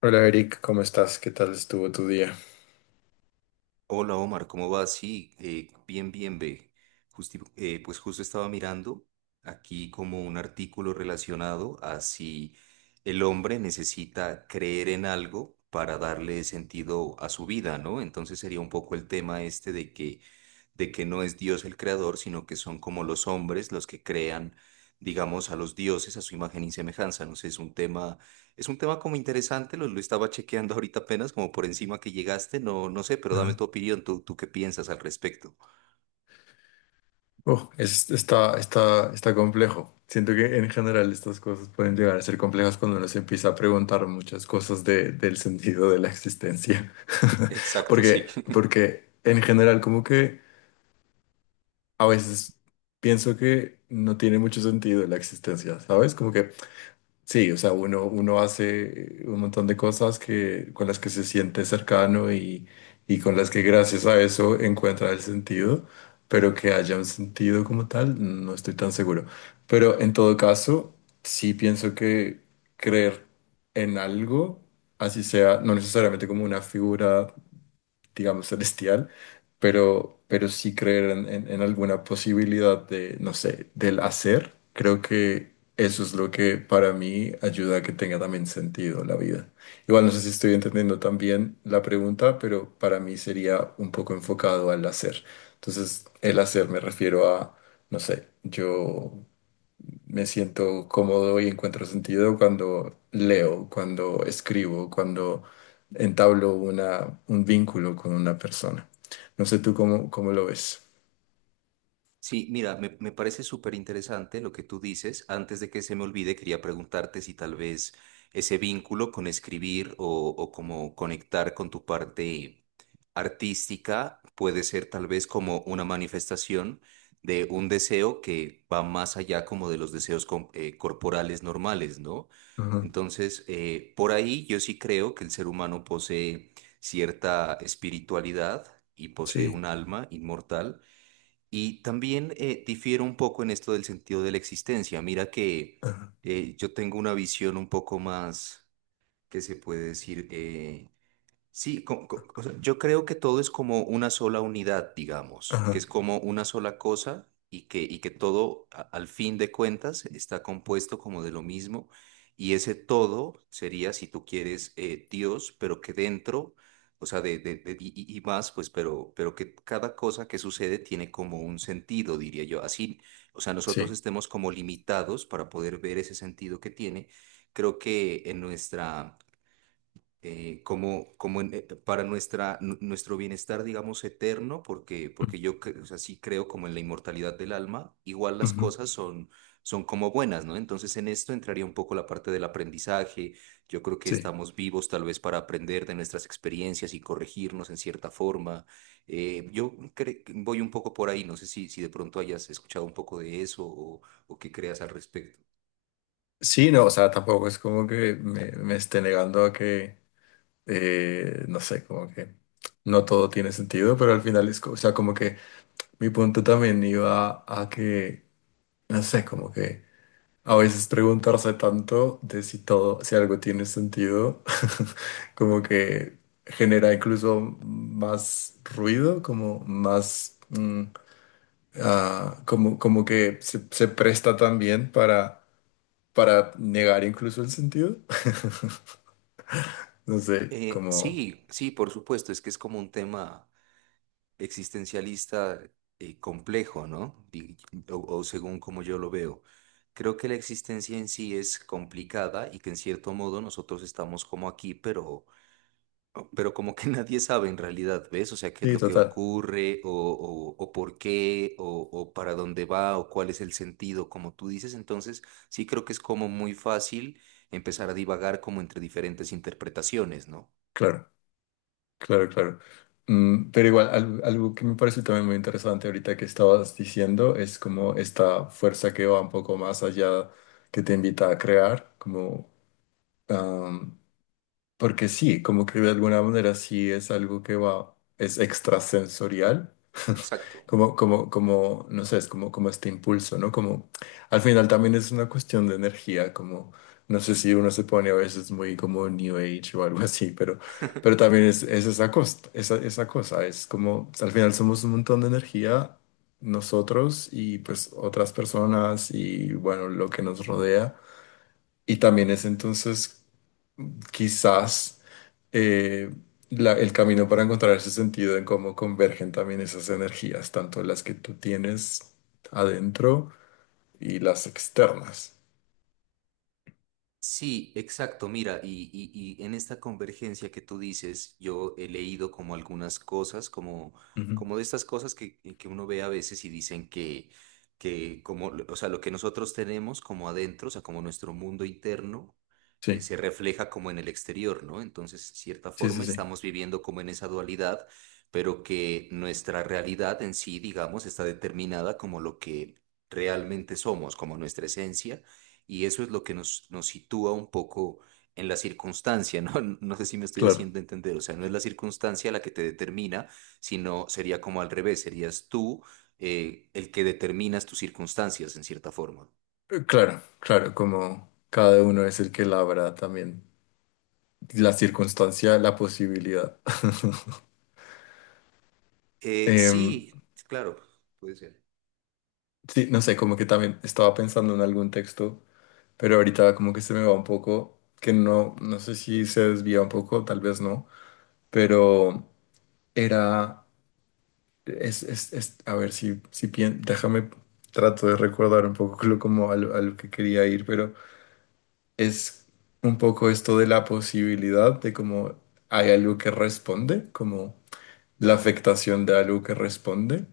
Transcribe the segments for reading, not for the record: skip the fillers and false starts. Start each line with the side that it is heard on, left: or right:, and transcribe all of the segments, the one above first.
left: Hola Eric, ¿cómo estás? ¿Qué tal estuvo tu día?
right: Hola Omar, ¿cómo vas? Sí, bien, bien, ve. Pues justo estaba mirando aquí como un artículo relacionado a si el hombre necesita creer en algo para darle sentido a su vida, ¿no? Entonces sería un poco el tema este de que no es Dios el creador, sino que son como los hombres los que crean, digamos, a los dioses a su imagen y semejanza. No sé, es un tema como interesante, lo estaba chequeando ahorita apenas, como por encima que llegaste, no, no sé, pero dame
left: Ajá.
right: tu opinión, tú qué piensas al respecto.
left: Oh, está, está complejo. Siento que en general estas cosas pueden llegar a ser complejas cuando uno se empieza a preguntar muchas cosas del sentido de la existencia.
right: Exacto, sí.
left: Porque en general como que a veces pienso que no tiene mucho sentido la existencia, ¿sabes? Como que sí, o sea, uno hace un montón de cosas que, con las que se siente cercano y con las que gracias a eso encuentra el sentido, pero que haya un sentido como tal, no estoy tan seguro. Pero en todo caso, sí pienso que creer en algo, así sea, no necesariamente como una figura digamos, celestial, pero sí creer en, en alguna posibilidad de, no sé, del hacer, creo que eso es lo que para mí ayuda a que tenga también sentido la vida. Igual no sé si estoy entendiendo también la pregunta, pero para mí sería un poco enfocado al hacer. Entonces, el hacer me refiero a, no sé, yo... Me siento cómodo y encuentro sentido cuando leo, cuando escribo, cuando entablo una, un vínculo con una persona. No sé tú cómo, cómo lo ves.
right: Sí, mira, me parece súper interesante lo que tú dices. Antes de que se me olvide, quería preguntarte si tal vez ese vínculo con escribir o como conectar con tu parte artística puede ser tal vez como una manifestación de un deseo que va más allá como de los deseos corporales normales, ¿no?
left: Ajá,
right: Entonces, por ahí yo sí creo que el ser humano posee cierta espiritualidad y posee
left: sí,
right: un alma inmortal y también difiero un poco en esto del sentido de la existencia. Mira que
left: ajá,
right: yo tengo una visión un poco más, que se puede decir? O sea, yo creo que todo es como una sola unidad, digamos, que
left: ajá,
right: es como una sola cosa y que todo, al fin de cuentas, está compuesto como de lo mismo. Y ese todo sería, si tú quieres, Dios, pero que dentro, o sea, y más, pues, pero que cada cosa que sucede tiene como un sentido, diría yo. Así, o sea, nosotros
left: sí,
right: estemos como limitados para poder ver ese sentido que tiene. Creo que en nuestra para nuestro bienestar, digamos, eterno, porque o sea, sí creo como en la inmortalidad del alma, igual las
left: ujú,
right: cosas son, son como buenas, ¿no? Entonces en esto entraría un poco la parte del aprendizaje, yo creo que
left: sí.
right: estamos vivos tal vez para aprender de nuestras experiencias y corregirnos en cierta forma. Voy un poco por ahí, no sé si, si de pronto hayas escuchado un poco de eso o qué creas al respecto.
left: Sí, no, o sea, tampoco es como que me esté negando a que, no sé, como que no todo tiene sentido, pero al final es, o sea, como que mi punto también iba a que, no sé, como que... A veces preguntarse tanto de si todo, si algo tiene sentido, como que genera incluso más ruido, como más, como, como que se presta también para negar incluso el sentido. No sé, como,
right: Sí, sí, por supuesto, es que es como un tema existencialista complejo, ¿no? O según como yo lo veo. Creo que la existencia en sí es complicada y que en cierto modo nosotros estamos como aquí, pero como que nadie sabe en realidad, ¿ves? O sea, qué es
left: sí,
right: lo que
left: total,
right: ocurre o por qué o para dónde va o cuál es el sentido, como tú dices. Entonces, sí creo que es como muy fácil empezar a divagar como entre diferentes interpretaciones, ¿no?
left: claro. Claro, claro. Mm, pero igual, algo que me parece también muy interesante ahorita que estabas diciendo es como esta fuerza que va un poco más allá, que te invita a crear, como, porque sí, como que de alguna manera sí es algo que va, es extrasensorial,
right: Exacto.
left: como, como, como, no sé, es como, como este impulso, ¿no? Como, al final también es una cuestión de energía, como, no sé si uno se pone a veces muy como New Age o algo así, pero también es esa costa, esa cosa, es como, al final somos un montón de energía, nosotros y pues otras personas y bueno, lo que nos rodea. Y también es entonces quizás eh, el camino para encontrar ese sentido en cómo convergen también esas energías, tanto las que tú tienes adentro y las externas.
right: Sí, exacto. Mira, y en esta convergencia que tú dices, yo he leído como algunas cosas, como,
left: Ujú.
right: como de estas cosas que uno ve a veces y dicen que como, o sea, lo que nosotros tenemos como adentro, o sea, como nuestro mundo interno,
left: Sí,
right: se refleja como en el exterior, ¿no? Entonces, de cierta
left: sí,
right: forma,
left: sí, sí,
right: estamos viviendo como en esa dualidad, pero que nuestra realidad en sí, digamos, está determinada como lo que realmente somos, como nuestra esencia y eso es lo que nos sitúa un poco en la circunstancia, ¿no? No sé si me estoy
left: claro.
right: haciendo entender, o sea, no es la circunstancia la que te determina, sino sería como al revés, serías tú el que determinas tus circunstancias en cierta forma.
left: Claro, claro, como cada uno es el que labra también la circunstancia, la posibilidad. Em,
right: Sí, claro, puede ser.
left: sí, no sé, como que también estaba pensando en algún texto, pero ahorita como que se me va un poco, que no, no sé si se desvía un poco, tal vez no, pero... Era, es, a ver si, déjame, trato de recordar un poco lo, como a lo que quería ir, pero es un poco esto de la posibilidad de como hay algo que responde, como la afectación de algo que responde.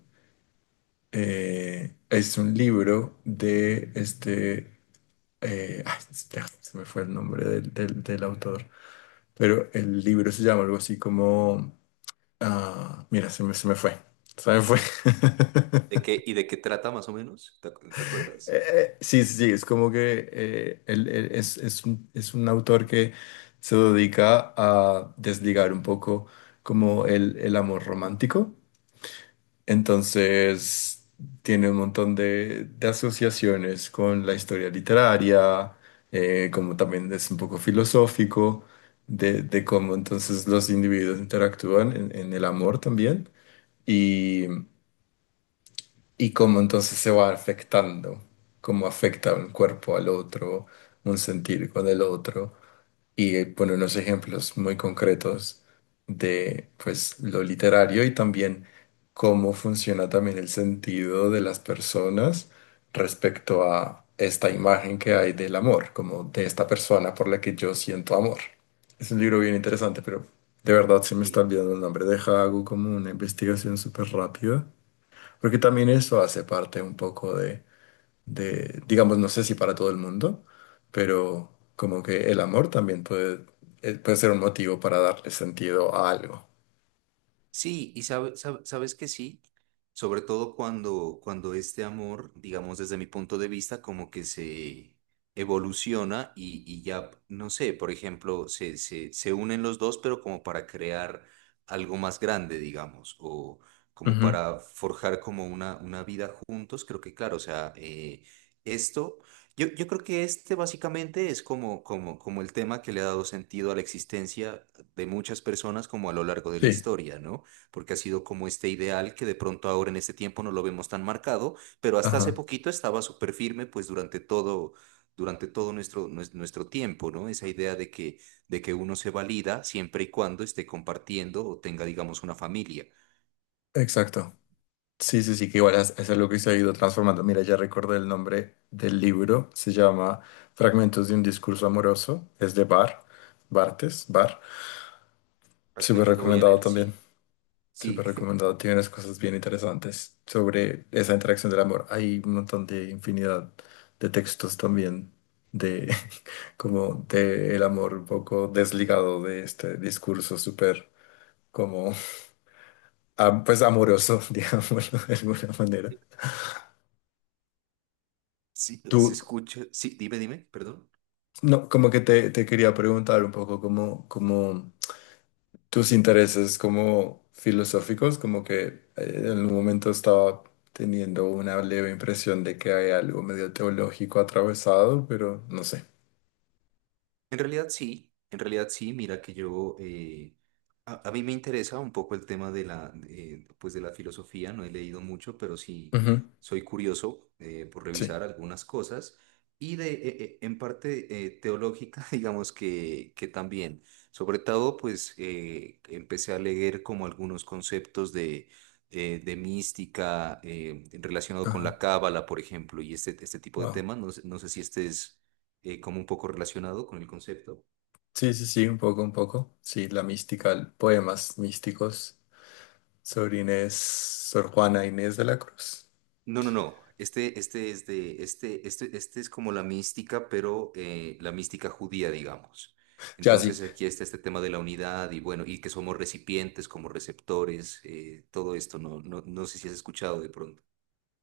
left: Es un libro de este, ay, se me fue el nombre del, del autor, pero el libro se llama algo así como, ah, mira, se me fue, se me fue.
right: ¿De qué, y de qué trata más o menos? ¿Recuerdas?
left: Sí, sí, sí, es como que él es un autor que se dedica a desligar un poco como el amor romántico. Entonces, tiene un montón de asociaciones con la historia literaria, como también es un poco filosófico de cómo entonces los individuos interactúan en el amor también y cómo entonces se va afectando, cómo afecta un cuerpo al otro, un sentir con el otro, y pone unos ejemplos muy concretos de pues lo literario y también cómo funciona también el sentido de las personas respecto a esta imagen que hay del amor, como de esta persona por la que yo siento amor. Es un libro bien interesante, pero de verdad se me está
right: Sí.
left: olvidando el nombre. Deja, hago como una investigación súper rápida porque también eso hace parte un poco de, digamos, no sé si para todo el mundo, pero como que el amor también puede, puede ser un motivo para darle sentido a algo.
right: Sí, y sabes que sí, sobre todo cuando, cuando este amor, digamos desde mi punto de vista, como que se evoluciona y ya, no sé, por ejemplo, se unen los dos, pero como para crear algo más grande, digamos, o como
left: Ujú.
right: para forjar como una vida juntos, creo que claro, o sea, esto, yo creo que este básicamente es como, como, como el tema que le ha dado sentido a la existencia de muchas personas como a lo largo de la
left: Sí,
right: historia, ¿no? Porque ha sido como este ideal que de pronto ahora en este tiempo no lo vemos tan marcado, pero hasta hace
left: ajá,
right: poquito estaba súper firme pues durante todo nuestro tiempo, ¿no? Esa idea de que uno se valida siempre y cuando esté compartiendo o tenga, digamos, una familia.
left: exacto. Sí, sí, sí, que igual es algo que se ha ido transformando. Mira, ya recordé el nombre del libro, se llama Fragmentos de un discurso amoroso, es de Bar, Bartes, Bar, súper
right: Fragmentos lo voy a
left: recomendado
right: leer,
left: también.
right: sí, sí,
left: Súper recomendado, tiene unas cosas bien interesantes sobre esa interacción del amor. Hay un montón de infinidad de textos también de como de el amor un poco desligado de este discurso súper como pues amoroso, digámoslo de alguna manera.
right: sí, se
left: Tú,
right: escucha, sí, dime, dime, perdón.
left: no, como que te quería preguntar un poco como, como tus intereses como filosóficos, como que en algún momento estaba teniendo una leve impresión de que hay algo medio teológico atravesado, pero no sé.
right: En realidad sí, mira que yo, a mí me interesa un poco el tema de la, pues de la filosofía, no he leído mucho, pero sí
left: Ujú,
right: soy curioso por
left: sí,
right: revisar algunas cosas y de, en parte teológica, digamos que también. Sobre todo, pues empecé a leer como algunos conceptos de mística relacionado con
left: ajá,
right: la cábala, por ejemplo, y este tipo de
left: wow.
right: temas, no sé si este es como un poco relacionado con el concepto.
left: Sí, sí, sí, un poco, un poco. Sí, la mística, poemas místicos sobre Inés, Sor Juana Inés de la Cruz.
right: No, no, no. Este es de, este es como la mística, pero la mística judía, digamos.
left: Ya, sí,
right: Entonces aquí está este tema de la unidad y bueno, y que somos recipientes como receptores, todo esto, no, no, no sé si has escuchado de pronto.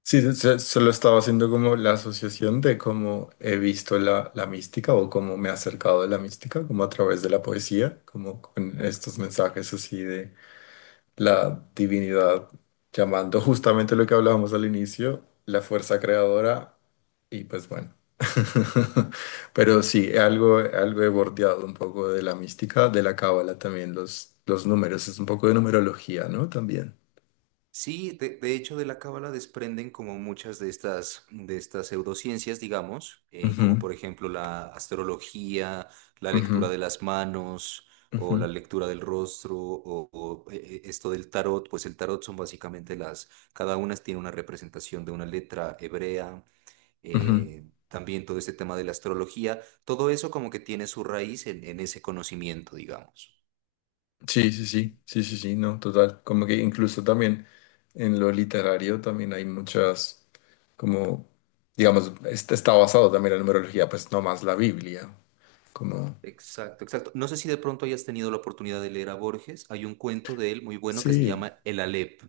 left: sí, solo estaba haciendo como la asociación de cómo he visto la, la mística o cómo me he acercado a la mística, como a través de la poesía, como con estos mensajes así de la divinidad llamando justamente lo que hablábamos al inicio, la fuerza creadora y pues bueno. Pero sí, algo, algo he bordeado un poco de la mística, de la cábala también, los números, es un poco de numerología, ¿no? También.
right: Sí, de hecho de la cábala desprenden como muchas de estas pseudociencias, digamos, como
left: Ujú,
right: por ejemplo la astrología, la lectura
left: ujú,
right: de las manos o la
left: ujú,
right: lectura del rostro o, esto del tarot, pues el tarot son básicamente las, cada una tiene una representación de una letra hebrea,
left: ujú.
right: también todo este tema de la astrología, todo eso como que tiene su raíz en ese conocimiento, digamos.
left: Sí, sí, sí, sí, sí, sí, no, total. Como que incluso también en lo literario también hay muchas, como, digamos, este está basado también en la numerología, pues no más la Biblia. Como,
right: Exacto, exacto. No sé si de pronto hayas tenido la oportunidad de leer a Borges. Hay un cuento de él muy bueno que se
left: sí,
right: llama El Aleph.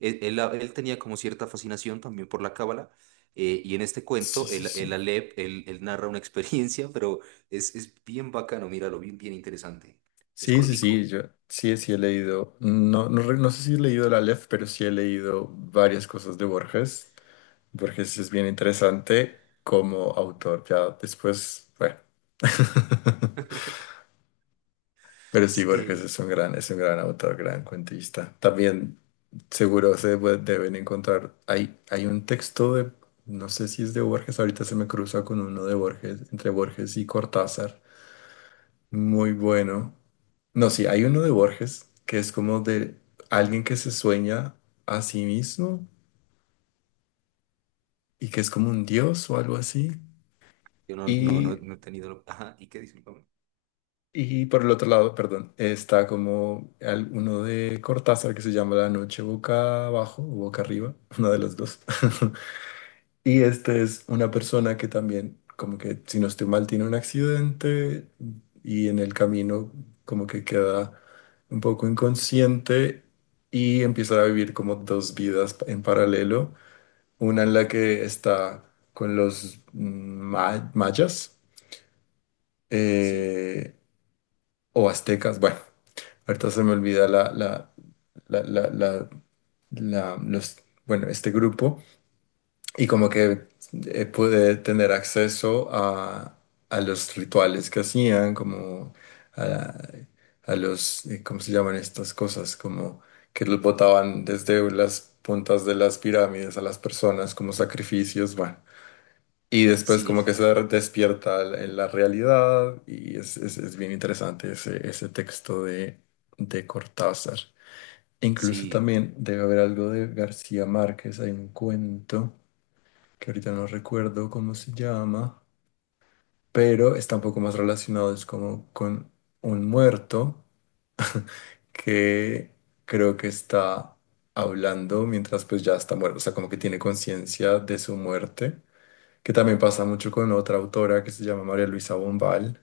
right: Él, él tenía como cierta fascinación también por la cábala. Y en este
left: sí,
right: cuento,
left: sí,
right: el
left: sí.
right: Aleph, él narra una experiencia, pero es bien bacano, míralo, bien, bien interesante. Es
left: Sí, sí, sí,
right: cortico.
left: yo sí, sí he leído, no, no, no sé si he leído el Aleph, pero sí he leído varias cosas de Borges. Borges es bien interesante como autor, ya después, bueno. Pero sí, Borges
right: Eh,
left: es un gran autor, gran cuentista. También seguro deben encontrar. Hay un texto de, no sé si es de Borges, ahorita se me cruza con uno de Borges, entre Borges y Cortázar. Muy bueno. No, sí, hay uno de Borges que es como de alguien que se sueña a sí mismo y que es como un dios o algo así.
right: yo no, no, no,
left: Y
right: no he tenido... Ajá, ¿y qué dice?
left: y por el otro lado, perdón, está como uno de Cortázar que se llama La noche boca abajo o boca arriba, una de las dos. Y este es una persona que también, como que si no estoy mal, tiene un accidente y en el camino como que queda un poco inconsciente y empieza a vivir como dos vidas en paralelo, una en la que está con los mm, mayas.
right: Sí,
left: Eh, o aztecas, bueno, ahorita se me olvida la, la, la, la, los, bueno, este grupo, y como que pude tener acceso a los rituales que hacían, como a, a los, ¿cómo se llaman estas cosas? Como que los botaban desde las puntas de las pirámides a las personas como sacrificios, bueno. Y después
right: sí,
left: como que se despierta la la realidad y es, es bien interesante ese, ese texto de Cortázar. Incluso
right: sí.
left: también debe haber algo de García Márquez, hay un cuento que ahorita no recuerdo cómo se llama, pero está un poco más relacionado, es como con un muerto que creo que está hablando mientras pues ya está muerto, o sea, como que tiene conciencia de su muerte que también pasa mucho con otra autora que se llama María Luisa Bombal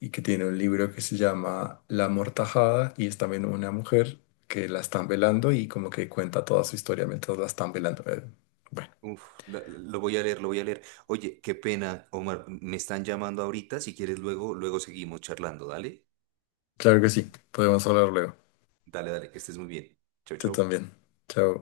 left: y que tiene un libro que se llama La Mortajada y es también una mujer que la están velando y como que cuenta toda su historia mientras la están velando. Bueno,
right: Uf, lo voy a leer, lo voy a leer. Oye, qué pena, Omar, me están llamando ahorita. Si quieres, luego, luego seguimos charlando. Dale,
left: claro que sí, podemos hablar luego.
right: dale, dale, que estés muy bien. Chau,
left: Tú
right: chau.
left: también. Chao.